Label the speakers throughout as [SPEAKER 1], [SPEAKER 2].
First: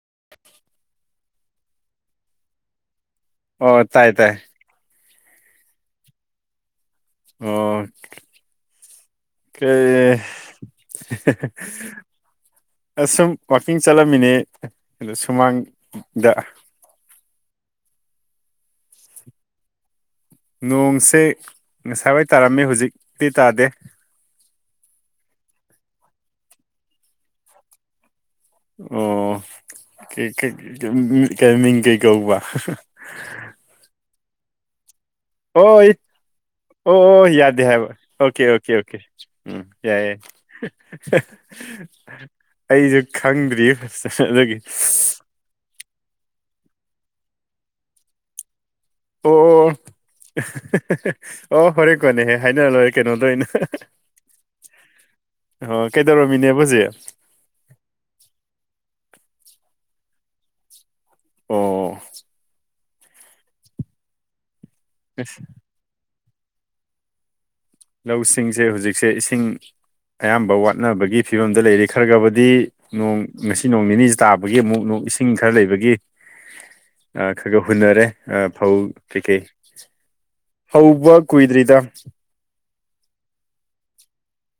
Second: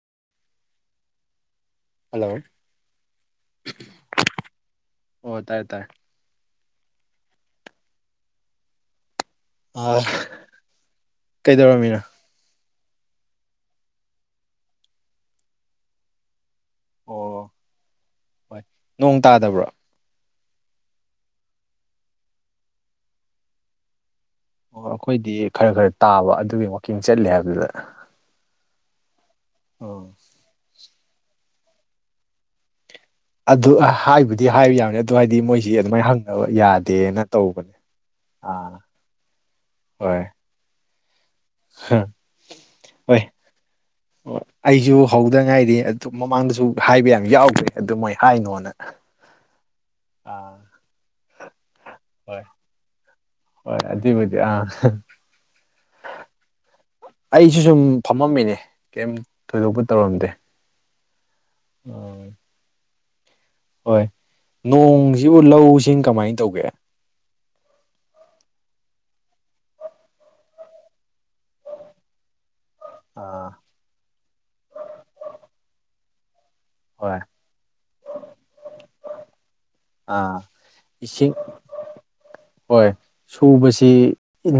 [SPEAKER 1] [unintelligible]
[SPEAKER 2] hello
[SPEAKER 1] ꯑꯣ ꯇꯥꯏ ꯇꯥꯏ
[SPEAKER 2] ꯑꯣ ꯇꯥꯏ ꯇꯥꯏ
[SPEAKER 1] ꯑꯣ ꯀ
[SPEAKER 2] ꯑ ꯀꯩꯗꯧꯔꯝꯃꯤꯅꯣ
[SPEAKER 1] ꯑꯁꯨꯝ ꯋꯥꯛꯀꯤꯡ ꯆꯠꯂꯝꯃꯤꯅꯦ ꯑꯗꯣ ꯁꯨꯃꯥꯡꯗ
[SPEAKER 2] ꯑꯣ ꯍꯣꯏ ꯅꯣꯡ ꯇꯥꯗꯕ꯭ꯔꯥ
[SPEAKER 1] ꯅꯣꯡꯁꯦ ꯉꯁꯥꯏꯋꯥꯏ ꯇꯥꯔꯝꯃꯤ ꯍꯧꯖꯤꯛꯇꯤ ꯇꯥꯗꯦ
[SPEAKER 2] ꯑꯣ ꯑꯩꯈꯣꯏꯗꯤ ꯈꯔ ꯈꯔ ꯇꯥꯕ ꯑꯗꯨꯒꯤ ꯃꯀꯤꯡ ꯆꯠꯂꯦ ꯍꯥꯏꯕꯗꯨꯗ
[SPEAKER 1] ꯑꯣ
[SPEAKER 2] ꯑꯣ
[SPEAKER 1] ꯀꯥꯏꯃꯤꯡ ꯀꯩ ꯀꯧꯕ
[SPEAKER 2] ꯗꯤ ꯍꯥꯏꯕ ꯌꯥꯕꯅꯤ ꯑꯗꯨ ꯍꯥꯏꯗꯤ ꯃꯣꯏꯁꯤ
[SPEAKER 1] ꯍꯣꯏ
[SPEAKER 2] ꯑꯗꯨꯃꯥꯏꯅ ꯍꯪꯅꯕ ꯌꯥꯗꯦꯅ
[SPEAKER 1] ꯑꯣ ꯑꯣ ꯌꯥꯗꯦ
[SPEAKER 2] ꯇꯧꯕꯅꯦ
[SPEAKER 1] ꯍꯥꯏꯕ ꯑꯣꯀꯦ ꯑꯣꯀꯦ
[SPEAKER 2] ꯑꯥ
[SPEAKER 1] ꯑꯣꯀꯦ ꯎꯝ ꯌꯥꯦ
[SPEAKER 2] ꯍꯣꯏ
[SPEAKER 1] ꯑꯩꯁꯨ
[SPEAKER 2] ꯍꯣꯏ
[SPEAKER 1] ꯈꯪꯗ꯭ꯔꯤ ꯐ ꯑꯗꯨꯗꯒꯤ
[SPEAKER 2] ꯑꯩꯁꯨ ꯍꯧꯗ ꯉꯥꯏꯔꯤ ꯑꯗꯨ ꯃꯃꯥꯡꯗꯁꯨ ꯍꯥꯏꯕ ꯌꯥꯝ ꯌꯥꯎꯈ꯭ꯔꯦ ꯑꯗꯨ ꯃꯣꯏ ꯍꯥꯏꯅꯣꯅ
[SPEAKER 1] ꯑꯣ
[SPEAKER 2] ꯑꯥ
[SPEAKER 1] ꯑꯣ ꯍꯣꯔꯦꯀꯣꯅꯦꯍꯦ
[SPEAKER 2] ꯍꯣꯏ
[SPEAKER 1] ꯍꯥꯏꯅ ꯂꯣꯏꯔꯦ ꯀꯩꯅꯣ
[SPEAKER 2] ꯍꯣꯏ ꯑꯗꯨꯕꯨꯗꯤ ꯑ
[SPEAKER 1] ꯑꯣ ꯀꯩꯗꯧꯔꯝꯃꯤꯅꯦꯕ ꯍꯧꯖꯤꯛ
[SPEAKER 2] ꯑꯩꯁꯨ ꯁꯨꯝ ꯐꯝꯃꯝꯃꯤꯅꯦ ꯀꯩ ꯊꯣꯏꯗꯣꯛꯄ ꯇꯧꯔꯝꯗꯦ
[SPEAKER 1] ꯑꯣ
[SPEAKER 2] ꯎꯝ ꯍꯣꯏ ꯅꯣꯡꯁꯤꯕꯨ ꯂꯧꯁꯤꯡ ꯀꯃꯥꯏꯅ ꯇꯧꯒꯦ
[SPEAKER 1] ꯂꯧꯁꯤꯡꯁꯦ ꯍꯧꯖꯤꯛꯁꯦ ꯏꯁꯤꯡ ꯑꯌꯥꯝꯕ ꯋꯥꯠꯅꯕꯒꯤ ꯐꯤꯕꯝꯗ ꯂꯩꯔꯤ ꯈꯔ ꯈꯕꯗꯤ ꯅꯣꯡ
[SPEAKER 2] ꯑꯥ
[SPEAKER 1] ꯉꯁꯤ ꯅꯣꯡ ꯅꯤꯅꯤꯁꯤꯦ ꯇꯥꯕꯒꯤ ꯑꯃꯨꯛ ꯏꯁꯤꯡ ꯈꯔ ꯂꯩꯕꯒꯤ
[SPEAKER 2] ꯍꯣꯏ
[SPEAKER 1] ꯑ ꯈꯒ ꯍꯨꯅꯔꯦ ꯑ ꯐꯥꯎ ꯀ ꯀꯩ
[SPEAKER 2] ꯑꯥ
[SPEAKER 1] ꯍꯕ
[SPEAKER 2] ꯏꯁꯤꯡ
[SPEAKER 1] ꯀꯣꯏꯗ꯭ꯔꯔꯤꯗ
[SPEAKER 2] ꯍꯣꯏ ꯁꯨꯕꯁꯤ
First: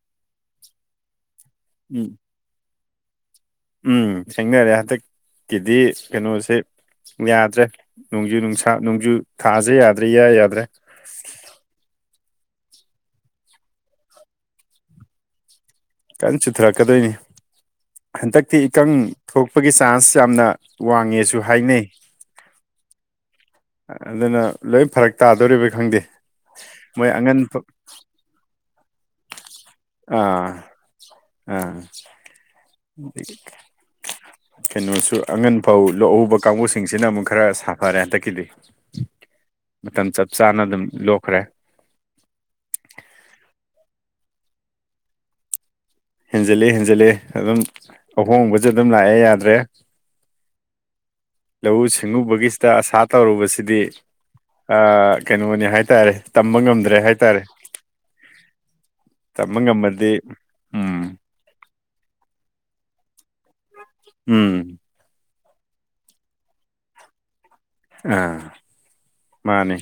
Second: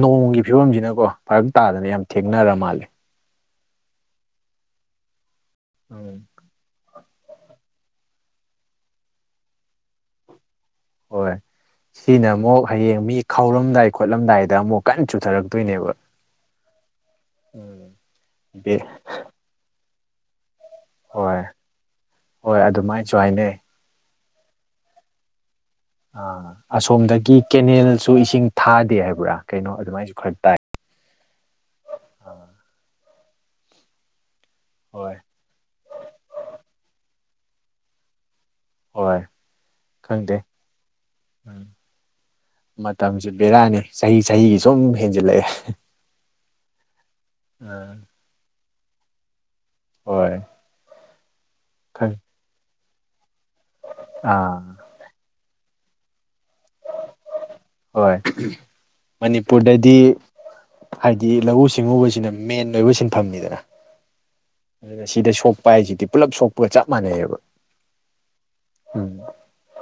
[SPEAKER 2] ꯅꯣꯡꯒꯤ ꯐꯤꯕꯝꯁꯤꯅꯀꯣ ꯐꯔꯛ ꯇꯥꯗꯅ ꯌꯥꯝ
[SPEAKER 1] ꯎꯝ
[SPEAKER 2] ꯊꯦꯡꯅꯔ ꯃꯥꯜꯂꯦ
[SPEAKER 1] ꯎꯝ ꯊꯦꯡꯅꯔꯦ ꯍꯟꯗꯛꯀꯤꯗꯤ
[SPEAKER 2] ꯎꯝ
[SPEAKER 1] ꯀꯩꯅꯣꯁꯦ ꯌꯥꯗ꯭ꯔꯦ ꯅꯣꯡꯖꯨ ꯅꯨꯡꯁꯥ ꯅꯣꯡꯖꯨ ꯊꯥꯥꯁꯦ ꯌꯥꯗ꯭ꯔꯦ ꯌꯥꯏ ꯌꯥꯗ꯭ꯔꯦ [unintelligible]
[SPEAKER 2] ꯍꯣꯏ ꯁꯤꯅ ꯑꯃꯨꯛ ꯍꯌꯦꯡ ꯃꯤ ꯈꯥꯎꯔꯝꯗꯥꯏ ꯈꯣꯠꯂꯝꯗꯥꯏꯗ ꯑꯃꯨꯛ ꯀꯟꯅ ꯆꯨꯊꯔꯛ
[SPEAKER 1] ꯀꯟꯅ ꯆꯨꯊꯔꯛꯀꯗꯣꯏꯅꯤ
[SPEAKER 2] ꯎꯝ
[SPEAKER 1] ꯍꯟꯗꯛꯇꯤ ꯏꯀꯪ ꯊꯣꯛꯄꯒꯤ ꯆꯥꯟꯁ ꯌꯥꯝꯅ
[SPEAKER 2] ꯍꯣꯏ
[SPEAKER 1] ꯋꯥꯡꯉꯦꯁꯨ ꯍꯥꯏꯅꯩ
[SPEAKER 2] ꯍꯣꯏ ꯑꯗꯨꯃꯥꯏꯅꯁꯨ ꯍꯥꯏꯅꯩ
[SPEAKER 1] ꯑꯗꯨꯅ ꯂꯣꯏ ꯐꯔꯛ ꯇꯥꯗꯣꯔꯤꯕ ꯈꯪꯗꯦ
[SPEAKER 2] ꯑ
[SPEAKER 1] ꯃꯣꯏ
[SPEAKER 2] ꯑꯁꯣꯝꯗꯒꯤ
[SPEAKER 1] ꯑꯉꯟꯕ
[SPEAKER 2] ꯀꯦꯅꯦꯜꯁꯨ ꯏꯁꯤꯡ ꯊꯥꯗꯦ ꯍꯥꯏꯕ꯭ꯔꯥ ꯀꯩꯅꯣ ꯑꯗꯨꯃꯥꯏꯁꯨ ꯈꯔ
[SPEAKER 1] ꯑꯥ
[SPEAKER 2] ꯇꯥꯏ
[SPEAKER 1] ꯑꯥ
[SPEAKER 2] ꯑꯥ
[SPEAKER 1] ꯑꯗꯒꯤ
[SPEAKER 2] ꯍꯣꯏ
[SPEAKER 1] ꯀꯩꯅꯣꯁꯨ ꯑꯉꯟ ꯐꯧ ꯂꯣꯛꯎꯕ ꯀꯥꯡꯕꯨꯁꯤꯡꯁꯤꯅ ꯑꯃꯨꯛ ꯈꯔ ꯁꯥꯐꯔꯦ ꯍꯟꯗꯛꯀꯤꯗꯤ
[SPEAKER 2] ꯍꯣꯏ
[SPEAKER 1] ꯃꯇꯝ ꯆꯞ
[SPEAKER 2] ꯈꯪꯗꯦ
[SPEAKER 1] ꯆꯥꯅ ꯑꯗꯨꯝ ꯂꯣꯛꯈ꯭ꯔꯦ
[SPEAKER 2] ꯃꯇꯝꯁ ꯕꯦꯔꯥꯅꯤ ꯆꯍꯤ ꯆꯍꯤꯒꯤ ꯁꯨꯝ ꯍꯦꯟꯖꯤꯜꯂꯛꯑꯦ
[SPEAKER 1] ꯍꯦꯟꯖꯤꯜꯂꯤ ꯍꯦꯟꯖꯤꯜꯂꯤ ꯑꯗꯨꯝ
[SPEAKER 2] ꯑꯥ
[SPEAKER 1] ꯑꯍꯣꯡꯕꯁꯦ ꯑꯗꯨꯝ ꯂꯥꯛꯑꯦ ꯌꯥꯗ꯭ꯔꯦ
[SPEAKER 2] ꯍꯣꯏ ꯈꯪ
[SPEAKER 1] ꯁꯤꯉꯨ ꯒꯁꯇ ꯁꯥꯇꯔꯨꯕꯁꯦ ꯁꯤꯗꯤ
[SPEAKER 2] ꯑꯥ
[SPEAKER 1] ꯀꯩꯅꯣꯅꯤ ꯍꯥꯏꯇꯥꯔꯦ ꯇꯝꯕ ꯉꯝꯗ꯭ꯔꯦ ꯍꯥꯏꯇꯥꯔꯦ
[SPEAKER 2] ꯍꯣꯏ
[SPEAKER 1] ꯇꯝꯕ
[SPEAKER 2] ꯃꯅꯤꯄꯨꯔꯗꯗꯤ
[SPEAKER 1] ꯉꯝꯃꯗꯤ ꯎꯝ
[SPEAKER 2] ꯍꯥꯏꯗꯤ ꯂꯧ ꯂꯧꯎ ꯁꯤꯡꯎꯕꯁꯤꯅ ꯃꯦꯟ ꯑꯣꯏꯕ ꯁꯤꯟꯐꯝꯅꯤꯗꯅ
[SPEAKER 1] ꯎꯝ
[SPEAKER 2] ꯑꯗꯨꯅ ꯁꯤꯗ ꯁꯣꯛ ꯎꯄꯥꯏꯁꯤꯗꯤ ꯄꯨꯂꯞ ꯁꯣꯛꯄꯒ ꯆꯞ ꯃꯥꯟꯅꯩꯑꯕ
[SPEAKER 1] ꯑꯥ
[SPEAKER 2] ꯎꯝ
[SPEAKER 1] ꯃꯥꯅꯦ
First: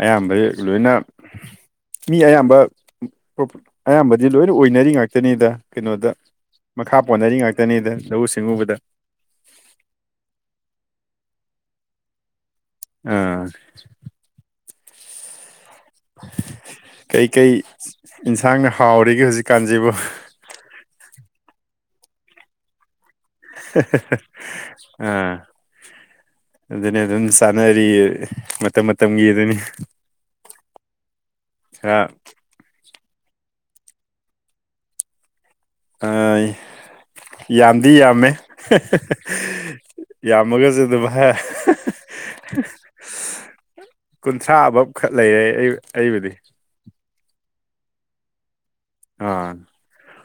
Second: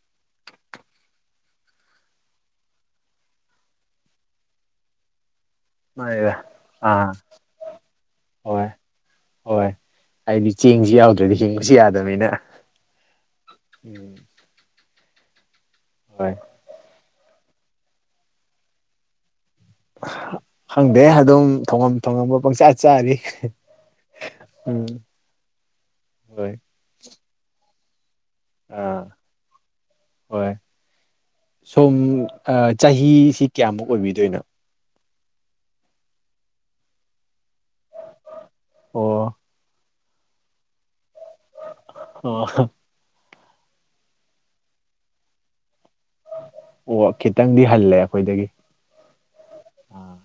[SPEAKER 1] ꯑꯌꯥꯝꯕꯁ ꯂꯣꯏꯅ ꯃꯤ ꯑꯌꯥꯝꯕ ꯑꯌꯥꯝꯕꯗꯤ ꯂꯣꯏꯅ ꯑꯣꯏꯅꯔꯤ ꯉꯥꯛꯇꯅꯤꯗ ꯀꯩꯅꯣꯗ
[SPEAKER 2] ꯃꯥꯅꯤꯗ
[SPEAKER 1] ꯃꯈꯥ
[SPEAKER 2] ꯑꯥ
[SPEAKER 1] ꯄꯣꯟꯅꯔꯤ ꯉꯥꯛꯇꯅꯤꯗ ꯂꯧꯎ
[SPEAKER 2] ꯍꯣꯏ
[SPEAKER 1] ꯁꯤꯡꯎꯕꯗ
[SPEAKER 2] ꯍꯣꯏ ꯍꯥꯏꯗꯤ ꯆꯦꯡꯁꯨ ꯌꯥꯎꯗ꯭ꯔꯗꯤ ꯍꯤꯡꯕꯁꯨ ꯌꯥꯗꯕꯅꯤꯅ
[SPEAKER 1] ꯑꯥ
[SPEAKER 2] ꯎꯝ ꯍꯣꯏ
[SPEAKER 1] ꯀꯩꯀꯩ ꯏꯟꯁꯥꯡꯅ ꯍꯥꯎꯔꯤꯒꯦ ꯍꯧꯖꯤꯛ
[SPEAKER 2] ꯍꯪꯗꯦ ꯑꯗꯨꯝ ꯊꯣꯉꯝ ꯊꯣꯡꯉꯝꯕ ꯄꯪꯆꯆꯥ ꯆꯥꯔꯤ ꯎꯝ
[SPEAKER 1] ꯑ
[SPEAKER 2] ꯍꯣꯏ
[SPEAKER 1] ꯑꯗꯨ ꯑꯗꯨꯝ ꯇꯅꯔꯤ ꯃꯇꯝ
[SPEAKER 2] ꯑꯥ
[SPEAKER 1] ꯃꯇꯝꯒꯤ ꯑꯗꯨꯅꯤ
[SPEAKER 2] ꯍꯣꯏ ꯁꯣꯝ
[SPEAKER 1] ꯈꯔ
[SPEAKER 2] ꯆꯍꯤꯁꯤ ꯀꯌꯥꯃꯨꯛ ꯑꯣꯏꯕꯤꯗꯣꯏꯅꯣ
[SPEAKER 1] ꯑ ꯌꯥꯝꯗꯤ ꯌꯥꯝꯃꯦ
[SPEAKER 2] ꯑꯣ
[SPEAKER 1] ꯌꯥꯝꯃꯒꯁꯨꯦ ꯑꯗꯨꯃꯥꯏ
[SPEAKER 2] ꯑꯣ
[SPEAKER 1] ꯀꯨꯟꯊ꯭ꯔꯥꯕꯕ ꯈꯛ ꯂꯩꯌꯦꯦ ꯑꯩꯕꯨꯗꯤ
[SPEAKER 2] ꯑꯣ ꯈꯤꯇꯪꯗꯤ ꯍꯜꯂꯦ ꯑꯩꯈꯣꯏꯗꯒꯤ
[SPEAKER 1] ꯑ
[SPEAKER 2] ꯑꯥ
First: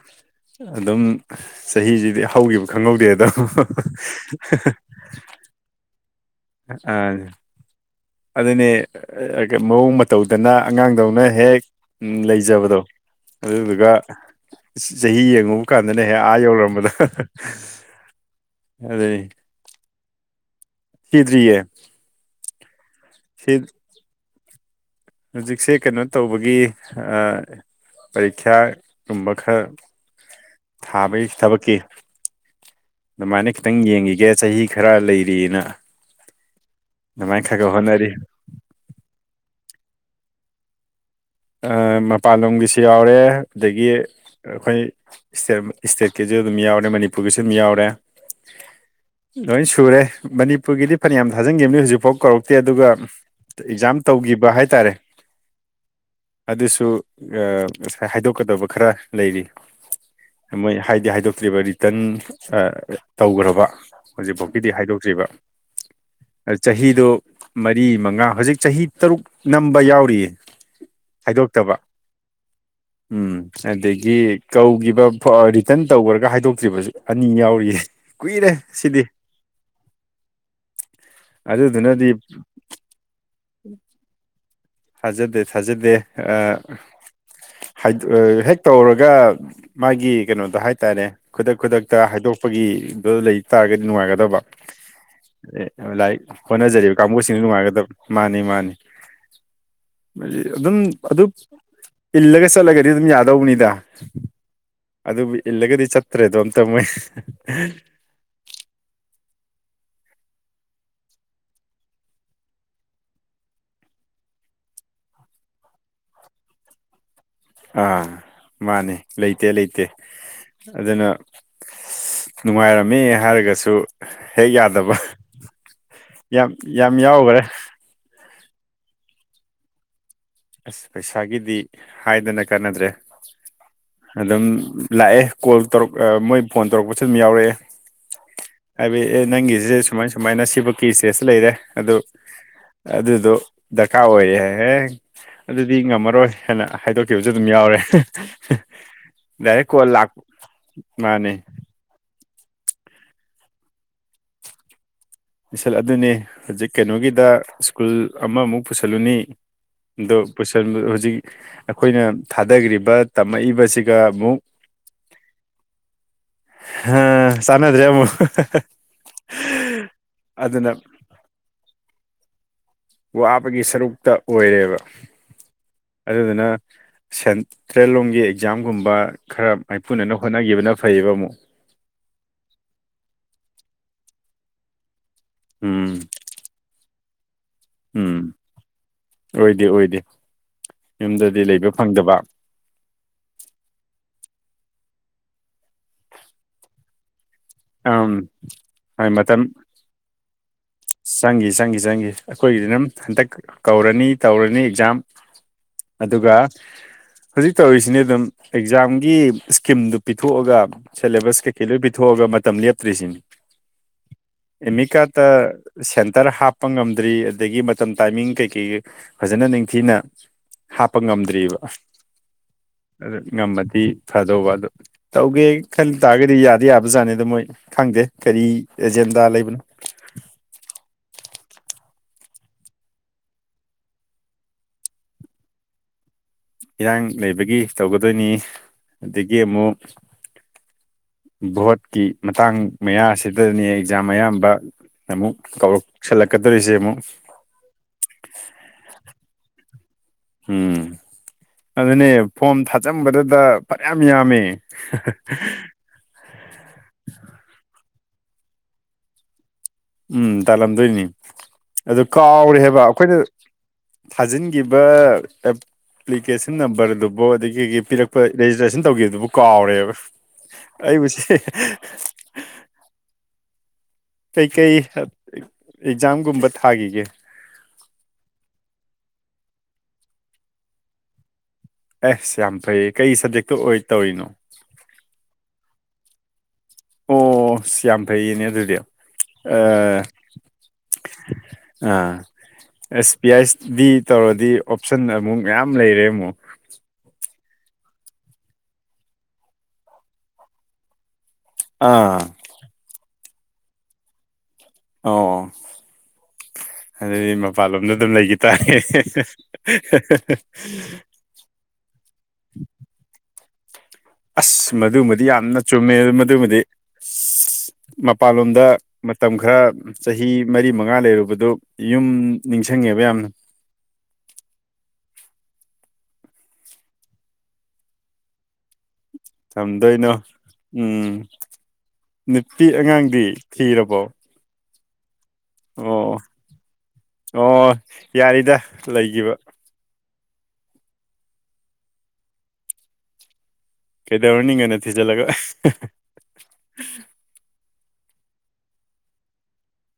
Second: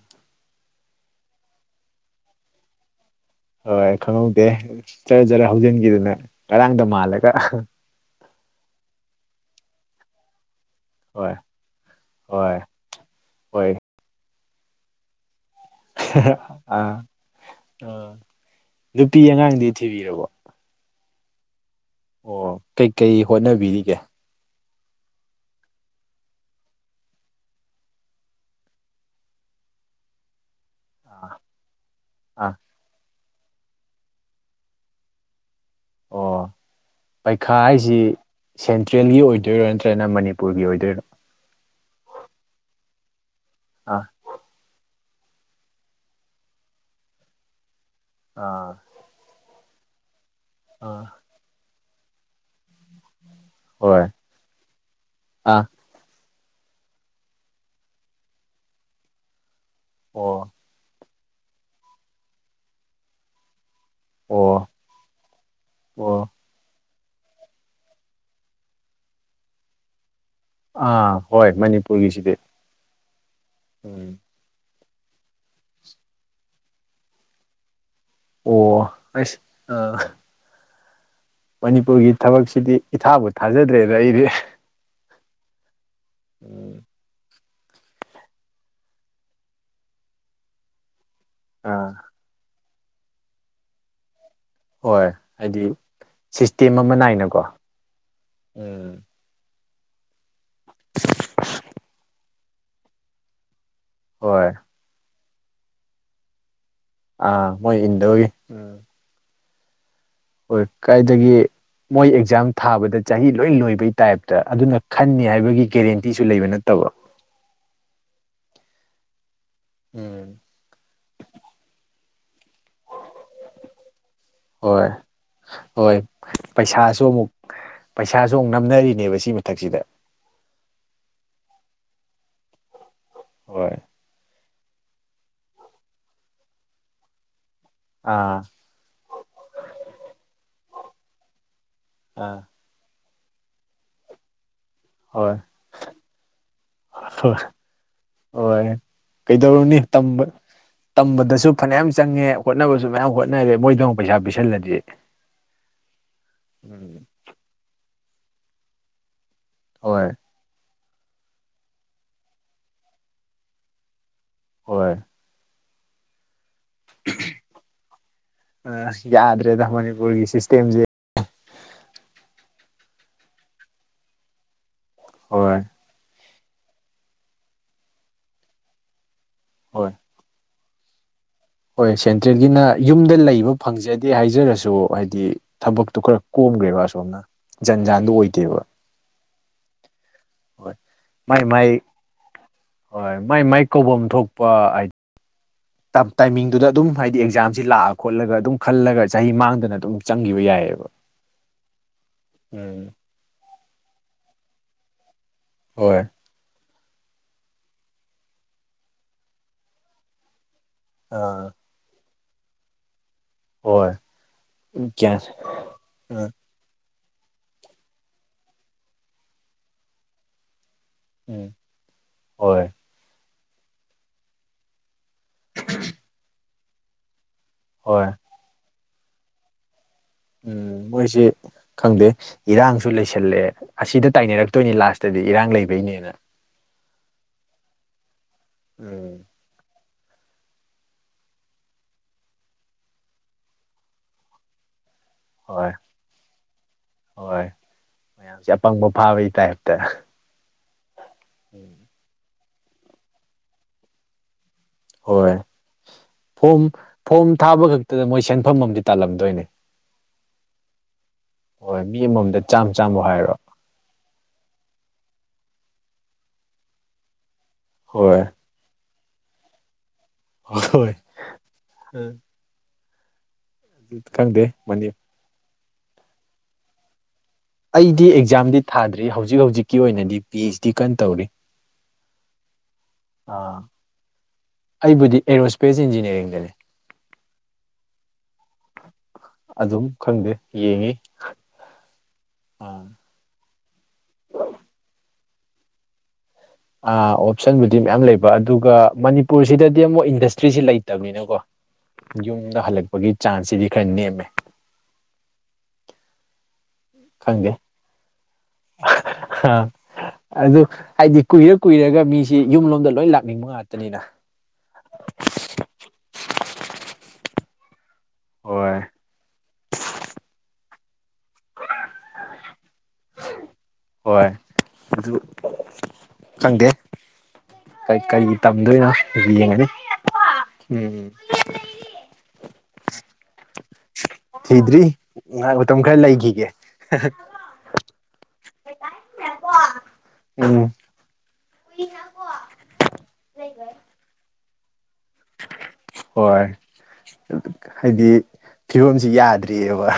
[SPEAKER 1] ꯑꯗꯨꯝ ꯆꯍꯤꯁꯤꯗꯤ ꯍꯧꯈꯤꯕ ꯈꯪꯍꯧꯗꯦ ꯑꯗ
[SPEAKER 2] ꯍꯣꯏ ꯈꯪꯍꯧꯗꯦ ꯆꯔ ꯆꯠꯔ ꯍꯧꯖꯤꯟꯈꯤꯗꯨꯅꯦ ꯉꯔꯥꯡꯗ ꯃꯥꯜꯂꯒ
[SPEAKER 1] ꯑꯗꯨꯅꯤ ꯃꯑꯣꯡ ꯃꯇꯧꯗꯅ ꯑꯉꯥꯡꯗꯧꯅ
[SPEAKER 2] ꯍꯣꯏ
[SPEAKER 1] ꯍꯦꯛ
[SPEAKER 2] ꯍꯣꯏ
[SPEAKER 1] ꯂꯩꯖꯕꯗꯣ
[SPEAKER 2] ꯍꯣꯏ
[SPEAKER 1] ꯑꯗꯨꯗꯨꯒ ꯁꯍꯤ ꯍꯒꯣ ꯀ ꯀꯥꯟꯗꯅꯦ ꯍꯦꯛ ꯑꯥ ꯌꯧꯔꯝꯕꯗ
[SPEAKER 2] ꯑꯥ
[SPEAKER 1] ꯑꯗꯨꯅꯤ
[SPEAKER 2] ꯊꯤꯕꯤꯔꯕ
[SPEAKER 1] ꯁꯤꯤꯗꯔꯤꯌꯦ
[SPEAKER 2] ꯑꯣ ꯀꯩꯀꯩ ꯍꯣꯠꯅꯕꯤꯔꯤꯒꯦ
[SPEAKER 1] ꯍꯧꯖꯤꯛꯁꯦ ꯀꯩꯅꯣ ꯇꯧꯕꯒꯤ ꯄꯔꯤꯈ꯭ꯌꯥꯒꯨꯝꯕ ꯈꯔ ꯊꯥꯕꯒꯤ
[SPEAKER 2] ꯑꯥ
[SPEAKER 1] ꯊꯕꯛꯀꯤ
[SPEAKER 2] ꯑꯥ
[SPEAKER 1] ꯑꯗꯨꯃꯥꯏꯅ ꯈꯤꯇꯪ ꯌꯦꯡꯈꯤꯒꯦ ꯆꯍꯤ ꯈꯔ ꯂꯩꯔꯤꯑꯅ
[SPEAKER 2] ꯑꯣ ꯄꯩꯈꯥ ꯍꯥꯏꯁꯤ
[SPEAKER 1] ꯍꯣꯠꯅꯔꯤ
[SPEAKER 2] ꯁꯦꯟꯇ꯭ꯔꯦꯜꯒꯤ ꯑꯣꯏꯗꯣꯏꯔꯥ ꯅꯠꯇ꯭ꯔꯣ ꯁꯅ ꯃꯅꯤꯄꯨꯔꯒꯤ ꯑꯣꯏꯗꯣꯏꯅꯣ
[SPEAKER 1] ꯃꯄꯥꯟꯂꯣꯝꯒꯤꯁꯨ ꯌꯥꯎꯔꯦ ꯑꯗꯒꯤ
[SPEAKER 2] ꯑꯥ
[SPEAKER 1] ꯑꯩꯈꯣꯏ ꯏꯁꯇꯦꯠ ꯏꯁꯇꯦꯠꯀꯤꯁꯨ ꯑꯗꯨꯝ ꯌꯥꯎꯔꯦ ꯃꯅꯤꯄꯨꯔꯒꯤꯁꯨ ꯑꯗꯨꯝ ꯌꯥꯎꯔꯦ
[SPEAKER 2] ꯑꯥ
[SPEAKER 1] ꯂꯣꯏ ꯁꯨꯔꯦ ꯃꯅꯤꯄꯨꯔꯒꯤꯗꯤ
[SPEAKER 2] ꯑꯥ
[SPEAKER 1] ꯐꯅꯌꯥꯝ ꯊꯥꯖꯤꯟꯈꯤꯕꯅꯤ ꯍꯧꯖꯤꯛꯐꯥꯎ ꯀꯧꯔꯛꯇꯦ ꯑꯗꯨꯒ ꯑꯦꯛꯖꯥꯝ
[SPEAKER 2] ꯍꯣꯏ
[SPEAKER 1] ꯇꯧꯈꯤꯕ ꯍꯥꯏꯇꯥꯔꯦ
[SPEAKER 2] ꯑꯥ
[SPEAKER 1] ꯑꯗꯨꯁꯨ ꯉꯁꯥꯏ ꯍꯥꯏꯗꯣꯛꯀꯗꯕ ꯈꯔ ꯂꯩꯔꯤ
[SPEAKER 2] ꯑꯣ
[SPEAKER 1] ꯃꯣꯏ ꯍꯥꯏꯗꯤ ꯍꯥꯏꯗꯣꯛꯇ꯭ꯔꯤꯕ ꯔꯤꯇꯔꯟ ꯇꯧꯈ꯭ꯔꯕ
[SPEAKER 2] ꯑꯣ
[SPEAKER 1] ꯍꯧꯖꯤꯛꯐꯥꯎꯒꯤꯗꯤ ꯍꯥꯏꯗꯣꯛꯇ꯭ꯔꯤꯕ
[SPEAKER 2] ꯑꯣ
[SPEAKER 1] ꯆꯍꯤ ꯑꯗꯨ ꯃꯔꯤ ꯃꯉꯥ ꯍꯧꯖꯤꯛ ꯆꯍꯤ ꯇꯔꯨꯛ ꯅꯝꯕ ꯌꯥꯎꯔꯤꯌꯦ
[SPEAKER 2] ꯑꯥ ꯍꯣꯏ
[SPEAKER 1] ꯍꯥꯏꯗꯣꯛꯇꯕ
[SPEAKER 2] ꯃꯅꯤꯄꯨꯔꯒꯤꯁꯤꯗꯤ
[SPEAKER 1] ꯎꯝ ꯑꯗꯒꯤ
[SPEAKER 2] ꯎꯝ
[SPEAKER 1] ꯀꯧꯒꯤ ꯔꯤꯇꯔꯟ ꯇꯧꯕꯈ꯭ꯔꯒ ꯍꯥꯏꯗꯣꯛꯇ꯭ꯔꯤꯕꯁ ꯑꯅꯤ ꯌꯥꯎꯔꯤꯌꯦ ꯀꯨꯏꯔꯦ
[SPEAKER 2] ꯑꯣ
[SPEAKER 1] ꯁꯤꯗꯤ
[SPEAKER 2] ꯑꯁ ꯑꯥ ꯃꯅꯤꯄꯨꯔꯒꯤ
[SPEAKER 1] ꯑꯗꯨꯗꯨꯅꯗꯤ
[SPEAKER 2] ꯊꯕꯛꯁꯤꯗꯤ ꯏꯊꯥꯕꯨ ꯊꯥꯖꯗ꯭ꯔꯦꯗ ꯑꯩꯗꯤ
[SPEAKER 1] ꯊꯥꯖꯗꯦ ꯊꯥꯖꯗꯦ
[SPEAKER 2] ꯎꯝ
[SPEAKER 1] ꯑ ꯍꯦꯛ ꯇꯧꯔꯒ ꯃꯥꯒꯤ ꯀꯩꯅꯣꯗ ꯍꯥꯏꯇꯥꯔꯦ ꯈꯨꯗꯛ
[SPEAKER 2] ꯑꯥ
[SPEAKER 1] ꯈꯨꯗꯛꯇ ꯍꯥꯏꯗꯣꯛꯄꯒꯤꯗ ꯂꯩ ꯇꯥꯔꯒꯗꯤ ꯅꯨꯡꯉꯥꯏꯒꯗꯕ
[SPEAKER 2] ꯍꯣꯏ ꯍꯥꯏꯗꯤ
[SPEAKER 1] ꯂꯥꯏ
[SPEAKER 2] ꯁꯤꯁꯇꯦꯝ ꯑꯃ
[SPEAKER 1] ꯍꯣꯠꯅꯖꯔꯤꯕ ꯀꯥꯡꯕꯨꯁꯤꯡꯅ
[SPEAKER 2] ꯅꯥꯏꯅꯀꯣ
[SPEAKER 1] ꯅꯨꯡꯉꯥꯏꯒꯗꯕ ꯃꯥꯅꯤ ꯃꯥꯅꯤ
[SPEAKER 2] [inaudible]
[SPEAKER 1] ꯑꯗꯨꯝ ꯑꯗꯨ ꯏꯜꯂꯒ ꯆꯠꯂꯒꯗꯤ ꯑꯗꯨꯝ ꯌꯥꯗꯧꯕꯅꯤꯗ
[SPEAKER 2] ꯍꯣꯏ
[SPEAKER 1] ꯑꯗꯨꯕꯨ ꯏꯜꯂꯒꯗꯤ ꯆꯠꯇ꯭ꯔꯦꯗꯣ ꯑꯝꯇ ꯃꯣꯏ
[SPEAKER 2] ꯑꯥ ꯃꯣꯏ ꯏꯟꯗꯧꯒꯤ ꯎꯝ ꯍꯣꯏ ꯀꯥꯏꯗꯒꯤ ꯃꯣꯏ ꯑꯦꯛꯖꯥꯝ ꯊꯥꯕꯗ ꯆꯍꯤ ꯂꯣꯏ ꯂꯣꯏꯕꯩ ꯇꯥꯏꯞꯇ ꯑꯗꯨꯅ ꯈꯟꯅꯤ ꯍꯥꯏꯕꯒꯤ ꯒꯦꯔꯦꯟꯇꯤꯁꯨ ꯂꯩꯕ ꯅꯠꯇꯕ [inaudible]
[SPEAKER 1] ꯑꯥ ꯃꯥꯅꯦ ꯂꯩꯇꯦ ꯂꯩꯇꯦ
[SPEAKER 2] ꯎꯝ
[SPEAKER 1] ꯑꯗꯨꯅ ꯅꯨꯡꯉꯥꯏꯔꯝꯃꯦ ꯍꯥꯏꯔꯒꯁꯨ ꯍꯦꯛ
[SPEAKER 2] ꯍꯣꯏ
[SPEAKER 1] ꯌꯥꯗꯕ
[SPEAKER 2] ꯍꯣꯏ
[SPEAKER 1] ꯌꯥꯝ ꯌꯥꯝ ꯌꯥꯎꯈ꯭ꯔꯦ
[SPEAKER 2] ꯑ ꯁꯣꯛ ꯅꯝꯅꯔꯤꯅꯦꯕ ꯁꯤ ꯃꯊꯛꯁꯤꯗ
[SPEAKER 1] ꯑꯁ ꯄꯩꯁꯥꯒꯤꯗꯤ ꯍꯥꯏꯗꯅ ꯀꯥꯟꯅꯗ꯭ꯔꯦ
[SPEAKER 2] ꯍꯣꯏ
[SPEAKER 1] ꯑꯗꯨꯝ ꯂꯥꯛꯑꯦ ꯀꯣꯜ ꯇꯧꯔꯛ ꯃꯣꯏ ꯐꯣꯟ ꯇꯧꯔꯛꯄꯁꯨ ꯑꯗꯨꯝ ꯌꯥꯎꯔꯛꯑꯦ
[SPEAKER 2] ꯑꯥ
[SPEAKER 1] ꯍꯥꯏꯕꯗꯤ ꯑꯦ ꯅꯪꯒꯤꯁꯤꯦ ꯁꯨꯃꯥꯏ ꯁꯨꯃꯥꯏꯅ ꯁꯤꯕꯀꯤ ꯏꯁꯇꯦꯁꯇ ꯂꯩꯔꯦ ꯑꯗꯨ
[SPEAKER 2] ꯍꯣꯏ
[SPEAKER 1] ꯑꯗꯨꯗꯣ ꯗꯔꯀꯥꯔ ꯑꯣꯏꯌꯦ ꯍꯌꯦ ꯑꯗꯨꯗꯤ ꯉꯝꯃꯔꯣꯏ ꯍꯥꯏꯅ ꯍꯥꯏꯗꯣꯛꯈꯤꯕꯁꯨ
[SPEAKER 2] ꯍꯣꯏ
[SPEAKER 1] ꯑꯗꯨꯝ ꯌꯥꯎꯔꯦ
[SPEAKER 2] ꯍꯣꯏ
[SPEAKER 1] ꯗꯥꯏꯔꯦꯛ
[SPEAKER 2] ꯀꯩꯗꯧꯔꯨꯅꯤ
[SPEAKER 1] ꯀꯣꯜ ꯂꯥꯛ ꯃꯥꯅꯤ
[SPEAKER 2] ꯇꯝꯕꯗꯁꯨ ꯐꯅꯌꯥꯝ ꯆꯪꯉꯦ ꯍꯣꯠꯅꯕꯁꯨ ꯃꯌꯥꯝ ꯍꯣꯠꯅꯔꯦ ꯃꯣꯏꯗꯪ ꯄꯩꯁꯥ ꯄꯤꯤꯁꯜꯂꯗꯤ
[SPEAKER 1] ꯏꯁꯁꯜ ꯑꯗꯨꯅꯦ ꯍꯧꯖꯤꯛ ꯀꯩꯅꯣꯒꯤꯗ ꯁ꯭ꯀꯨꯜ ꯑꯃꯃꯨꯛ ꯄꯨꯁꯜꯂꯨꯅꯤ
[SPEAKER 2] ꯍꯣꯏ
[SPEAKER 1] ꯑꯗꯣ ꯄꯨꯁꯟ ꯍꯧꯖꯤꯛ ꯑꯩꯈꯣꯏꯅ ꯊꯥꯗꯈ꯭ꯔꯤꯕ ꯇꯝꯃꯛꯏꯕꯁꯤꯒ ꯃꯨꯛ ꯆꯥꯟꯅꯗ꯭ꯔꯦ ꯑꯃꯨꯛ
[SPEAKER 2] ꯑ ꯌꯥꯗ꯭ꯔꯦꯗ ꯃꯅꯤꯕꯨ ꯁ꯭ꯄꯨꯔꯒꯤ
[SPEAKER 1] ꯑꯗꯨꯅ
[SPEAKER 2] ꯁꯤꯁꯇꯦꯝꯁꯦ
[SPEAKER 1] ꯋꯥꯕꯒꯤ ꯁꯔꯨꯛꯇ ꯑꯣꯏꯔꯦꯕ
[SPEAKER 2] ꯍꯣꯏ
[SPEAKER 1] ꯑꯗꯨꯅ ꯁꯦꯟꯇ꯭ꯔꯦꯜ ꯂꯣꯝꯒꯤ ꯑꯦꯛꯖꯥꯝꯒꯨꯝꯕ ꯈꯔ
[SPEAKER 2] ꯍꯣꯏ
[SPEAKER 1] ꯃꯥꯏꯄꯨꯅꯅ ꯍꯣꯠꯅꯈꯤꯕꯅ ꯐꯩꯕ ꯑꯃꯨ
[SPEAKER 2] ꯍꯣꯏ ꯁꯦꯟꯇ꯭ꯔꯦꯜꯒꯤꯅ ꯌꯨꯝꯗ ꯂꯩꯕ ꯐꯪꯖꯗꯦ ꯍꯥꯏꯖꯔꯁꯨ ꯍꯥꯏꯗꯤ
[SPEAKER 1] ꯎꯝ
[SPEAKER 2] ꯊꯕꯛꯇꯣ ꯈꯔ ꯀꯣꯝꯈ꯭ꯔꯦꯕ ꯑꯁꯣꯝꯅ ꯖꯟ ꯖꯥꯟꯗꯨꯣ
[SPEAKER 1] ꯎꯝ
[SPEAKER 2] ꯑꯣꯏꯗꯦꯕ
[SPEAKER 1] ꯑꯣꯏꯗꯦ ꯑꯣꯏꯗꯦ
[SPEAKER 2] ꯍꯣꯏ ꯃꯥꯏ
[SPEAKER 1] ꯌꯨꯝꯗꯗꯤ ꯂꯩꯕ
[SPEAKER 2] ꯃꯥꯏ
[SPEAKER 1] ꯐꯪꯗꯕ
[SPEAKER 2] ꯍꯣꯏ ꯃꯥꯏ ꯃꯥꯏ ꯀꯧꯕ ꯊꯣꯛꯄ ꯍꯥꯏꯗꯤ ꯇꯥꯏꯃꯤꯡꯗꯨꯗ ꯑꯗꯨꯝ ꯍꯥꯏꯗꯤ ꯑꯦꯛꯖꯥꯝ ꯁꯤ ꯂꯥꯛꯑ
[SPEAKER 1] ꯑꯝ
[SPEAKER 2] ꯈꯣꯠꯂꯒ ꯑꯗꯨꯝ ꯈꯜꯂꯒ
[SPEAKER 1] ꯍꯣꯏ
[SPEAKER 2] ꯆꯍꯤ
[SPEAKER 1] ꯃꯇꯝ
[SPEAKER 2] ꯃꯥꯡꯗꯅ ꯑꯗꯨꯝ ꯆꯪꯈꯤꯕ ꯌꯥꯏꯑꯕ
[SPEAKER 1] ꯆꯪꯈꯤ ꯆꯪꯈꯤ ꯆꯪꯈꯤ ꯑꯩꯈꯣꯏꯒꯤꯗꯤ
[SPEAKER 2] ꯎꯝ
[SPEAKER 1] ꯑꯗꯨꯝ ꯍꯟꯇꯛ ꯀꯧꯔꯅꯤ ꯇꯧꯔꯅꯤ ꯑꯦꯛꯖꯥꯝ
[SPEAKER 2] ꯍꯣꯏ
[SPEAKER 1] ꯑꯗꯨꯒ ꯍꯧꯖꯤꯛ ꯇꯧꯔꯤꯁꯤꯅꯦ ꯑꯗꯨꯝ ꯑꯦꯛꯖꯥꯝꯒꯤ ꯏꯁꯀꯤꯝꯗꯨ ꯄꯤꯊꯣꯛꯑꯒ ꯁꯦꯂꯦꯕꯁ
[SPEAKER 2] ꯑꯥ
[SPEAKER 1] ꯀꯩꯀꯩ ꯂꯣꯏ ꯄꯤꯊꯣꯛꯑꯒ ꯃꯇꯝ ꯂꯦꯞꯇ꯭ꯔꯤꯁꯤꯅꯤ
[SPEAKER 2] ꯍꯣꯏ ꯒ꯭ꯌꯥꯟ
[SPEAKER 1] ꯑꯃꯤꯀꯥꯇ
[SPEAKER 2] ꯑꯥ
[SPEAKER 1] ꯁꯦꯟꯇꯔ ꯍꯥꯞꯄ ꯉꯝꯗ꯭ꯔꯤ ꯑꯗꯒꯤ ꯃꯇꯝ ꯇꯥꯏꯃꯤꯡ ꯀꯩꯀꯩ ꯐꯖꯅ ꯅꯤꯡꯊꯤꯅ ꯍꯥꯞꯄ
[SPEAKER 2] ꯎꯝ
[SPEAKER 1] ꯉꯝꯗ꯭ꯑꯔꯤꯕ
[SPEAKER 2] ꯍꯣꯏ
[SPEAKER 1] ꯑꯗꯨ ꯉꯝꯃꯗꯤ ꯐꯗꯧꯕ ꯑꯗꯨꯗ ꯇꯧꯒꯦ ꯈꯟ ꯇꯥꯔꯒꯗꯤ ꯌꯥꯗꯤ ꯌꯥꯕꯖꯥꯠꯅꯤꯗ ꯃꯣꯏ ꯈꯪꯗꯦ
[SPEAKER 2] ꯍꯣꯏ
[SPEAKER 1] ꯀꯔꯤ ꯑꯦꯖꯦꯟꯗꯥ ꯂꯩꯕꯅꯣ
[SPEAKER 2] ꯎꯝ ꯃꯣꯏꯁꯤ ꯈꯪꯗꯦ ꯏꯔꯥꯡꯁꯨ ꯂꯩꯁꯜꯂ‌ꯦ ꯑꯁꯤꯗ ꯇꯥꯏꯅꯔꯛꯇꯣꯏꯅꯤ ꯂꯥꯁꯇꯗꯤ ꯏꯔꯥꯡ ꯂꯩꯕꯩꯅꯦꯅ
[SPEAKER 1] ꯏꯔꯥꯡ ꯂꯩꯕꯒꯤ ꯇꯧꯒꯗꯣꯏꯅꯤ
[SPEAKER 2] ꯎꯝ
[SPEAKER 1] ꯑꯗꯒꯤ ꯑꯃꯨꯛ ꯚꯣꯠꯀꯤ ꯃꯇꯥꯡ ꯃꯌꯥ ꯑꯁꯤꯗꯅꯤ ꯑꯦꯛꯖꯥꯝ ꯑꯌꯥꯝꯕ ꯑꯃꯨꯛ
[SPEAKER 2] ꯍꯣꯏ
[SPEAKER 1] ꯀꯧꯔꯛꯁꯜꯂꯛꯀꯗꯣꯔꯤꯁꯦ ꯑꯃꯨꯛ
[SPEAKER 2] ꯍꯣꯏ ꯇ
[SPEAKER 1] ꯎꯝ ꯑꯗꯨꯅꯦ ꯐꯣꯝ ꯊꯥꯖꯕꯗꯨꯗ ꯐꯔꯌꯥꯝ ꯌꯥꯝꯃꯤ
[SPEAKER 2] ꯍꯣꯏ
[SPEAKER 1] [unintelligible]
[SPEAKER 2] ꯐꯣꯝ ꯐꯣꯝ ꯊꯥꯕ ꯈꯛꯇꯗ ꯃꯣꯏ ꯁꯦꯟꯐꯝ ꯑꯝ ꯇꯥꯜꯂꯝꯗꯣꯏꯅꯦ
[SPEAKER 1] ꯎꯝ ꯇꯥꯜꯂꯝꯗꯣꯏꯅꯤ
[SPEAKER 2] ꯍꯣꯏ ꯃꯤ
[SPEAKER 1] ꯑꯗꯨ
[SPEAKER 2] ꯑꯃꯃꯝꯗ
[SPEAKER 1] ꯀꯥꯎꯔꯦ
[SPEAKER 2] ꯆꯥꯝꯃ
[SPEAKER 1] ꯍꯥꯏꯕ
[SPEAKER 2] ꯆꯥꯝꯃ
[SPEAKER 1] ꯑꯩꯈꯣꯏꯅ
[SPEAKER 2] ꯍꯥꯏꯔꯣ
[SPEAKER 1] ꯊꯥꯖꯤꯟꯒꯤꯕ ꯑꯦꯄ꯭ꯂꯤꯀꯦꯁꯟ ꯅꯝꯕꯔꯗꯨꯕꯨ ꯑꯗꯒꯤ
[SPEAKER 2] ꯍꯣꯏ
[SPEAKER 1] ꯄꯤꯔꯛꯄ ꯔꯦꯖꯤꯁꯇ꯭ꯔꯦꯁꯟ ꯇꯧꯈꯤꯕꯗꯨꯕꯨ ꯀꯥꯎꯔꯦꯕ
[SPEAKER 2] ꯍꯣꯏ
[SPEAKER 1] ꯑꯩꯕꯨꯁ
[SPEAKER 2] ꯈꯪꯗꯦ
[SPEAKER 1] ꯀꯩꯀꯩ
[SPEAKER 2] ꯃꯅꯤ
[SPEAKER 1] ꯑꯦꯛꯖꯥꯝꯒꯨꯝ
[SPEAKER 2] ꯑꯩꯗꯤ ꯑꯦꯛꯖꯥꯝꯗꯤ ꯊꯥꯗ꯭ꯔꯤ ꯍꯧꯖꯤꯛ ꯍꯧꯖꯤꯛꯀꯤ ꯑꯣꯏꯅꯗꯤ ꯄꯤ ꯑꯩꯆ ꯗꯤ ꯀꯟꯅ ꯇꯧꯔꯤ
[SPEAKER 1] ꯑꯦꯁ ꯌꯥꯝ ꯐꯩꯌꯦ ꯀꯩ
[SPEAKER 2] ꯑꯥ
[SPEAKER 1] ꯁꯕꯖꯦꯛꯇ ꯑꯣꯏ ꯇꯧꯔꯤꯅꯣ
[SPEAKER 2] ꯑꯩꯕꯨꯗꯤ ꯑꯦꯔꯣꯁꯄꯦꯁ ꯏꯟꯖꯤꯅꯤꯌꯥꯔꯤꯡ
[SPEAKER 1] ꯑꯣ ꯁꯤ ꯌꯥꯝ ꯐꯩꯌꯦꯅꯦ ꯑꯗꯨꯗꯤ
[SPEAKER 2] ꯑꯗꯨꯝ ꯈꯪꯗꯦ ꯌꯦꯡꯉꯤ
[SPEAKER 1] ꯑꯥ
[SPEAKER 2] ꯑꯥ
[SPEAKER 1] ꯑꯦꯁ ꯄꯤ ꯑꯥꯏ ꯗꯤ ꯇꯧꯔꯗꯤ ꯑꯣꯞꯁꯟ ꯑꯃꯨꯛ ꯃꯌꯥꯝ ꯂꯩꯔꯦ ꯑꯃꯛ
[SPEAKER 2] ꯑ ꯑꯣꯞꯁꯟꯕꯨꯗꯤ ꯃꯌꯥꯝ ꯂꯩꯕ ꯑꯗꯨꯒ ꯃꯅꯤꯄꯨꯔꯁꯤꯗꯗꯤ ꯑꯃꯨꯛ ꯏꯟꯗꯁꯇ꯭ꯔꯤꯁꯤ ꯂꯩꯇꯕꯅꯤꯅꯀꯣ
[SPEAKER 1] ꯑꯥ
[SPEAKER 2] ꯌꯨꯝꯗ ꯍꯜꯂꯛꯄꯒꯤ ꯆꯥꯟꯁꯁꯤꯗꯤ ꯈꯔ ꯅꯦꯝꯃꯦ
[SPEAKER 1] ꯑꯣ ꯑꯗꯨꯗꯤ
[SPEAKER 2] ꯈꯪꯗꯦ
[SPEAKER 1] ꯃꯄꯥꯟꯂꯣꯝꯗ ꯑꯗꯨꯝ ꯂꯩꯈꯤ ꯇꯥꯔꯦ
[SPEAKER 2] ꯑꯗꯨ ꯍꯥꯏꯗꯤ ꯀꯨꯏꯔ ꯀꯨꯏꯔꯒ ꯃꯤꯁꯤ ꯌꯨꯝꯂꯣꯝꯗ ꯂꯣꯏ ꯂꯥꯛꯅꯤꯡꯕ ꯉꯥꯛꯇꯅꯤꯅ
[SPEAKER 1] ꯑꯁ ꯃꯗꯨꯃꯗꯤ ꯌꯥꯝꯅ ꯆꯨꯝꯃꯦ ꯃꯗꯨꯃꯗꯤ ꯑꯁ ꯃꯄꯥꯟꯂꯣꯝꯗ
[SPEAKER 2] ꯍꯣꯏ
[SPEAKER 1] ꯃꯇꯝ ꯈꯔ ꯆꯍꯤ ꯃꯔꯤ ꯃꯉꯥ ꯂꯩꯔꯨ ꯑꯗꯨ ꯌꯨꯝ ꯅꯤꯡꯁꯤꯡꯉꯦꯕ ꯌꯥꯝꯅ
[SPEAKER 2] ꯍꯣꯏ ꯑꯗꯨ ꯈꯪꯗꯦ ꯀꯔꯤ ꯇꯝꯗꯣꯏꯅꯣ ꯌꯦꯡꯉꯅꯤ
[SPEAKER 1] ꯇꯝꯗꯣꯏꯅꯣ ꯎꯝ ꯅꯨꯄꯤ ꯑꯉꯥꯡꯗꯤ ꯊꯤꯔꯕꯣ
[SPEAKER 2] ꯊꯗ꯭ꯔꯤ ꯉꯍ ꯃꯇꯝ ꯈꯔ
[SPEAKER 1] ꯑꯣ
[SPEAKER 2] ꯂꯩꯈꯤꯒꯦ
[SPEAKER 1] ꯑꯣ ꯌꯥꯔꯤꯗ ꯂꯩꯒꯤꯕ
[SPEAKER 2] ꯎꯝ
[SPEAKER 1] ꯀꯩꯗꯧꯔꯨꯅꯤ ꯉꯟꯅ ꯊꯤꯖꯜꯂꯒ
[SPEAKER 2] ꯍꯣꯏ
[SPEAKER 1] [unintelligible]
[SPEAKER 2] ꯍꯥꯏꯗꯤ ꯐꯤꯕꯝꯁꯤ ꯌꯥꯗ꯭ꯔꯤꯑꯕ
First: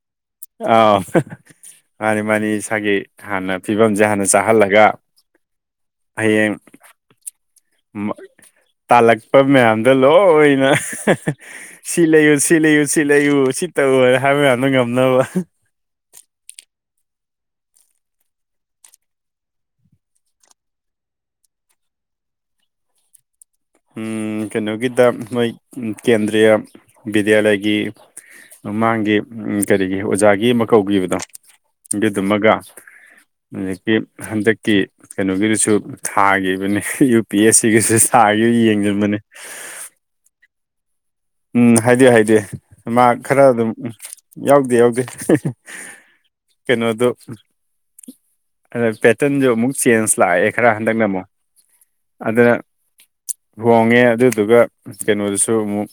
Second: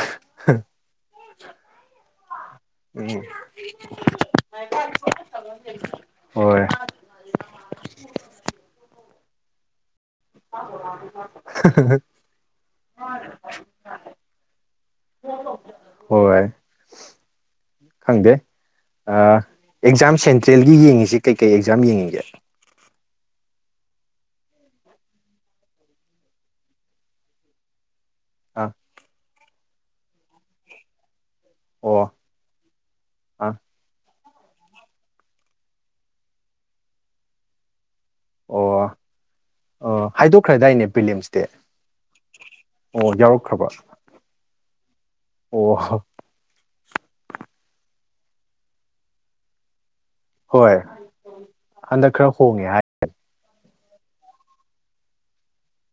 [SPEAKER 1] ꯑꯥꯎ [unintelligible] ꯃꯥꯅꯤ ꯃꯥꯅꯤ ꯏꯁꯥꯒꯤ
[SPEAKER 2] ꯎꯝ
[SPEAKER 1] ꯍꯥꯟꯅ ꯐꯤꯕꯝꯁꯦ ꯍꯥꯟꯅ ꯆꯥꯍꯜꯂꯒ ꯍꯌꯦꯡ
[SPEAKER 2] ꯍꯣꯏ
[SPEAKER 1] ꯇꯥꯜꯂꯛꯄ ꯃꯌꯥꯝ ꯗ ꯂꯣꯏꯅ ꯁꯤ ꯂꯩꯌꯨ ꯁꯤ ꯂꯩꯌꯨ ꯁꯤ ꯂꯩꯌꯨ ꯁꯤ ꯇꯧꯅ ꯍꯥꯏꯕ ꯃꯌꯥꯝꯗ ꯉꯝ ꯉꯝꯅꯕ
[SPEAKER 2] ꯍꯣꯏ ꯈꯪꯗꯦ ꯑꯦꯛꯖꯥꯝ ꯁꯦꯟꯇ꯭ꯔꯦꯜꯒꯤ ꯌꯦꯡꯉꯁꯤ ꯀꯩꯀꯩ ꯑꯦꯛꯖꯥꯝ ꯌꯦꯡꯉꯒꯦ
[SPEAKER 1] ꯀꯩꯅꯣꯒꯤꯗ ꯃꯣꯏ ꯀꯦꯟꯗ꯭ꯔꯤꯌꯥ ꯕꯤꯗ꯭ꯌꯥꯂꯌꯥꯒꯤ
[SPEAKER 2] ꯑꯥ
[SPEAKER 1] ꯃꯃꯥꯡꯒꯤ ꯎ ꯀꯔꯤꯒꯤ ꯑꯣꯖꯥꯒꯤ ꯑꯃ ꯀꯧꯕꯧꯈꯤꯕꯗꯣ
[SPEAKER 2] ꯑꯣ
[SPEAKER 1] ꯑꯗꯨꯗꯨꯃꯒ
[SPEAKER 2] ꯑꯥ
[SPEAKER 1] ꯍꯧꯖꯤꯛꯀꯤ ꯍꯟꯗꯛꯀꯤ ꯀꯩꯅꯣꯒꯤꯗꯨꯁꯨ ꯊꯥꯈꯤꯕꯅꯦ ꯌꯨ ꯄꯤ ꯑꯦꯁ ꯁꯤꯒꯤꯁꯨ ꯊꯥ
[SPEAKER 2] ꯑꯣ
[SPEAKER 1] ꯌꯦꯡꯖꯕꯅꯦ
[SPEAKER 2] ꯑꯣ ꯍꯥꯏꯗꯣꯛꯈ꯭ꯔꯗꯥꯏꯅꯦ ꯄ꯭ꯔꯤꯂꯤꯝꯁꯇꯤ
[SPEAKER 1] ꯎꯝ ꯍꯥꯏꯗꯤ ꯍꯥꯏꯗꯤ ꯃꯥ
[SPEAKER 2] ꯑꯣ
[SPEAKER 1] ꯈꯔ
[SPEAKER 2] ꯌꯥꯎꯔꯛꯈ꯭ꯔꯕ
[SPEAKER 1] ꯑꯗꯨꯝ ꯎꯝ ꯌꯥꯎꯗꯦ ꯌꯥꯎꯗꯦ
[SPEAKER 2] ꯑꯣ
[SPEAKER 1] ꯀꯩꯅꯩꯅꯣꯗꯣ ꯑ ꯄꯦꯇꯟꯁꯨ ꯑꯃꯨꯛ ꯆꯦꯟꯖ ꯂꯥꯛꯑꯦ ꯈꯔ
[SPEAKER 2] ꯍꯣꯏ
[SPEAKER 1] ꯍꯟꯗꯛꯅ ꯑꯃꯨꯛ
[SPEAKER 2] ꯍꯟꯗꯛ ꯈꯔ
[SPEAKER 1] ꯑꯗꯨꯅ
[SPEAKER 2] ꯍꯣꯡꯉꯦ ꯍꯥꯏ
[SPEAKER 1] ꯍꯣꯡꯉꯦ ꯑꯗꯨꯗꯨꯒ ꯀꯩꯅꯣꯗꯨꯁꯨ ꯑꯃꯨꯛ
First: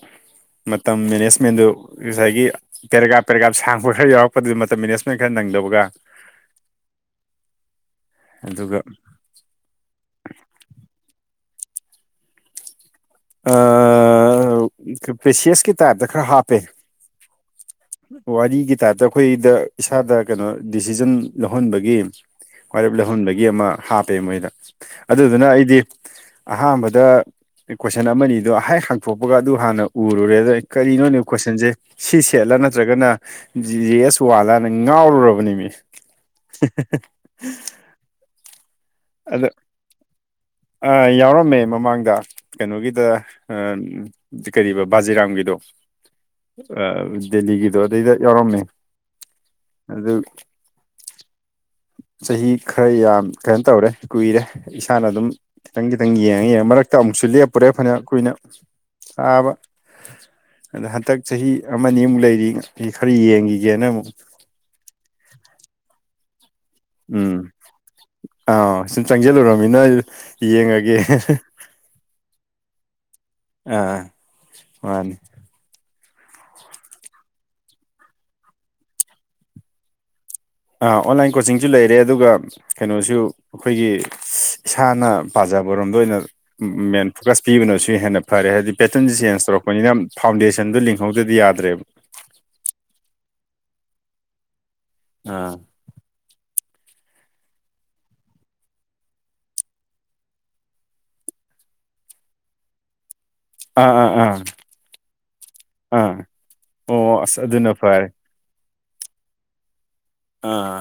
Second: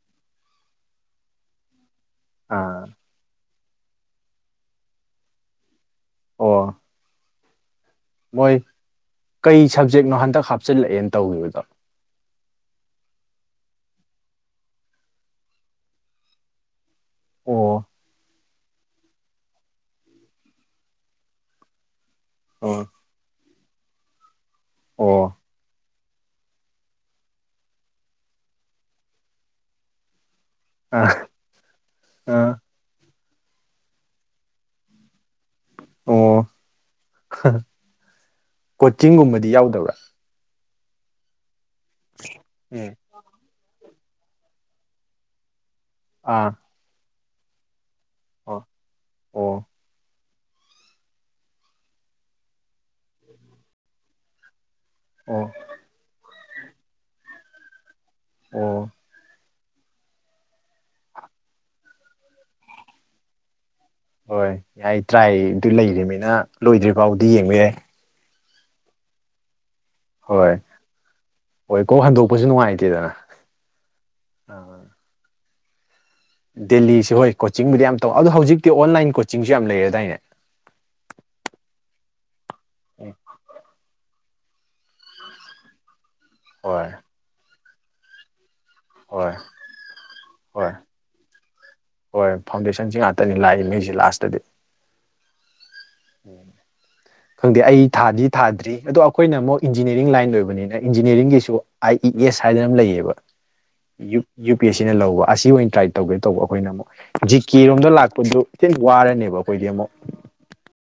[SPEAKER 1] ꯃꯇꯝ ꯃꯦꯅꯦꯁꯃꯦꯟꯗꯨ ꯉꯁꯥꯏꯒꯤ
[SPEAKER 2] ꯑꯥ
[SPEAKER 1] ꯄꯦꯔꯦꯒ꯭ꯔꯥꯞ-ꯄꯦꯔꯦꯒ꯭ꯔꯥꯞ ꯁꯥꯡꯕ ꯈꯔ ꯌꯥꯎꯔꯛꯄꯗꯨꯗ ꯃꯇꯝ ꯃꯦꯅꯦꯁꯃꯦꯟ ꯈꯔ ꯅꯪꯗꯕꯒ
[SPEAKER 2] ꯑꯣ ꯃꯣꯏ
[SPEAKER 1] ꯑꯗꯨꯒ
[SPEAKER 2] ꯀꯩ ꯁꯕꯖꯦꯛꯅꯣ ꯍꯟꯗꯛ ꯍꯥꯞꯆꯤꯜꯂꯛꯑꯦꯅ ꯇꯧꯒꯤꯕꯗꯣ
[SPEAKER 1] ꯑꯥ ꯀ ꯄꯦꯁꯦꯁꯀꯤ ꯇꯥꯏꯞꯇ ꯈꯔ ꯍꯥꯞꯄꯦ
[SPEAKER 2] ꯑꯣ
[SPEAKER 1] ꯋꯥꯔꯤꯒꯤ ꯇꯥꯏꯞꯇ ꯑꯩꯈꯣꯏꯗ ꯏꯁꯥꯗ ꯀꯩꯅꯣ ꯗꯤꯁꯤꯖꯟ ꯂꯧꯍꯟꯕꯒꯤ
[SPEAKER 2] ꯑꯣ
[SPEAKER 1] ꯋꯥꯔꯦꯞ ꯂꯧꯍꯟꯕꯒꯤ ꯑꯃ ꯍꯥꯞꯄꯦ ꯃꯣꯏꯗ
[SPEAKER 2] ꯑꯣ
[SPEAKER 1] ꯑꯗꯨꯗꯨꯅ ꯑꯩꯗꯤ ꯑꯍꯥꯟꯕꯗ ꯀꯣꯏꯁꯟ ꯑꯃꯅꯤꯗꯣ ꯍꯦꯛ ꯍꯥꯡꯇꯣꯛꯄꯒ ꯑꯗꯨ ꯍꯥꯟꯅ ꯎꯔꯨꯔꯦ ꯑꯗ ꯀꯔꯤꯅꯣꯅꯦ
[SPEAKER 2] ꯑꯥ
[SPEAKER 1] ꯀꯣꯏꯁꯟꯖꯦ ꯁꯤ ꯁꯦꯠꯂ
[SPEAKER 2] ꯑꯥ
[SPEAKER 1] ꯅꯠ ꯇ꯭ꯔꯒꯅ ꯖꯤ ꯖꯤ ꯑꯦꯁ ꯋꯥꯜꯂꯥꯅ ꯉꯥꯎꯔꯨꯔꯕꯅꯤ ꯃꯤ
[SPEAKER 2] ꯑꯣ
[SPEAKER 1] [unintelligible] ꯑꯗꯣ
[SPEAKER 2] ꯀꯣꯆꯤꯡꯒꯨꯝꯕꯗꯤ ꯌꯥꯎꯗꯕ꯭ꯔꯥ
[SPEAKER 1] ꯑꯥ ꯌꯥꯎꯔꯝꯃꯦ ꯃꯃꯥꯡꯗ
[SPEAKER 2] ꯎꯝ
[SPEAKER 1] ꯀꯩꯅꯣꯒꯤꯗ ꯑꯥ ꯀꯔꯤꯕ ꯕꯥꯖꯤꯔꯥꯝꯒꯤꯗꯣ
[SPEAKER 2] ꯑꯥ
[SPEAKER 1] ꯑ ꯗꯦꯜꯂꯤꯒꯤꯗꯣ ꯑꯗꯩꯗ ꯌꯥꯎꯔꯝꯃꯦ
[SPEAKER 2] ꯑꯣ ꯑꯣ
[SPEAKER 1] ꯑꯗꯨ ꯆꯍꯤ ꯈꯔ ꯌꯥꯝ ꯀꯩꯅꯣ ꯇꯧꯔꯦ ꯀꯨꯏꯔꯦ ꯏꯁꯥꯅ ꯑꯗꯨꯝ
[SPEAKER 2] ꯑꯣ
[SPEAKER 1] ꯈꯤꯇꯪ-ꯈꯤꯇꯪ ꯌꯦꯡꯉ-ꯌꯦꯡꯉ ꯃꯔꯛꯇ ꯑꯃꯨꯛꯁꯨ ꯂꯦꯞꯄꯨꯔꯦ ꯐꯅ ꯀꯨꯏꯅ
[SPEAKER 2] ꯑꯣ
[SPEAKER 1] ꯅꯥꯕ ꯑꯗ ꯍꯟꯇꯛ ꯆꯍꯤ ꯑꯃꯅꯤꯃꯨꯛ ꯂꯩꯔꯤ ꯈꯔ ꯌꯦꯡꯒꯤ
[SPEAKER 2] ꯍꯣꯏ ꯌꯥꯏ ꯇ꯭ꯔꯥꯏꯗꯨ ꯂꯩꯔꯤꯃꯤꯅ ꯂꯣꯏꯗ꯭ꯔꯤ ꯐꯥꯎꯗꯤ ꯌꯦꯡꯕ ꯌꯥꯏ
[SPEAKER 1] ꯑꯧ ꯁꯨꯝ ꯆꯪꯖꯜꯂꯨꯨꯔꯃꯤꯅ
[SPEAKER 2] ꯍꯣꯏ
[SPEAKER 1] ꯌꯦꯡꯉꯒꯦ ꯍꯍ
[SPEAKER 2] ꯍꯣꯏ ꯀꯣꯛ ꯍꯟꯗꯣꯛꯄꯁꯨ ꯅꯨꯡꯉꯥꯏꯇꯦꯗꯅ
[SPEAKER 1] ꯑꯥ ꯃꯥꯅꯤ
[SPEAKER 2] ꯗꯦꯜꯂꯤꯁꯦ ꯍꯣꯏ ꯀꯣꯆꯤꯡꯕꯨꯗꯤ ꯌꯥꯝ ꯇꯧ ꯑꯗꯣ ꯍꯧꯖꯤꯛꯇꯤ ꯑꯣꯟꯂꯥꯏꯟ ꯀꯣꯆꯤꯡꯖꯨ ꯌꯥꯝ ꯂꯩꯔꯦꯗꯥꯏꯅꯦ
[SPEAKER 1] ꯑꯩ ꯑꯣꯟꯂꯥꯏꯟ ꯀꯣꯆꯤꯡꯖꯨ ꯂꯩꯔꯦ ꯑꯗꯨꯒ ꯀꯩꯅꯣꯁꯨ ꯑꯩꯈꯣꯏꯒꯤ [unintelligible] ꯏꯁꯥꯅ ꯄꯥꯖꯕꯔꯣꯝꯗ ꯑꯣꯏꯅ
[SPEAKER 2] ꯍꯣꯏ
[SPEAKER 1] ꯃꯦꯟ ꯐꯣꯀꯁ ꯄꯤꯕꯅꯁꯨ ꯍꯦꯟꯅ ꯐꯔꯦ ꯍꯥꯏꯗꯤ ꯄꯦꯇꯟꯁꯦ
[SPEAKER 2] ꯍꯣꯏ
[SPEAKER 1] ꯆꯦꯟꯖ ꯇꯧꯔꯛꯄꯅꯤꯅ
[SPEAKER 2] ꯍꯣꯏ
[SPEAKER 1] ꯐꯥꯎꯟꯗꯦꯁꯟꯗꯣ ꯂꯤꯡꯍꯧꯗ꯭ꯔꯗꯤ ꯌꯥꯗ꯭ꯔꯦꯕ
[SPEAKER 2] ꯍꯣꯏ ꯐꯥꯎꯟꯗꯦꯁꯟꯁꯤ ꯉꯥꯛꯇꯅꯤ ꯂꯥꯛꯏ ꯃꯤꯁꯦ ꯂꯥꯁꯇꯗꯤ
[SPEAKER 1] ꯑꯥ
[SPEAKER 2] ꯈꯪꯗꯦ ꯑꯩ ꯊꯥꯗꯤ ꯊꯥꯗ꯭ꯔꯤ ꯑꯗꯣ ꯑꯈꯣꯏꯅ ꯑꯃꯨꯛ ꯏꯟꯖꯤꯅꯤꯌꯥꯔꯤꯡ ꯂꯥꯏꯟ ꯂꯣꯏꯕꯅꯤꯅ ꯏꯟꯖꯤꯅꯤꯌꯥꯔꯤꯡꯒꯤꯁꯨ ꯑꯥꯏ ꯏ ꯒꯦꯁ ꯍꯥꯏꯗꯅꯝ ꯂꯩꯌꯦꯕ
[SPEAKER 1] ꯑ
[SPEAKER 2] ꯌꯨ ꯄꯤ ꯑꯦꯁ ꯁꯤꯅ ꯂꯧꯕ ꯑꯁꯤ ꯑꯣꯏꯅ ꯇ꯭ꯔꯥꯏ
[SPEAKER 1] ꯑꯥ
[SPEAKER 2] ꯇꯧꯒꯦ ꯇꯧꯕ ꯑꯩꯈꯣꯏꯅ ꯑꯃꯨꯛ
[SPEAKER 1] ꯑꯣ
[SPEAKER 2] ꯖꯤ
[SPEAKER 1] ꯑꯁ ꯑꯗꯨꯅ
[SPEAKER 2] ꯀꯦꯔꯣꯝꯗ
[SPEAKER 1] ꯐꯔꯦ
[SPEAKER 2] ꯂꯥꯛꯄꯗꯨ ꯈꯤꯇꯪ ꯋꯥꯔꯅꯦꯕ ꯑꯩꯈꯣꯏꯗꯤ ꯑꯃꯨꯛ
[SPEAKER 1] ꯑ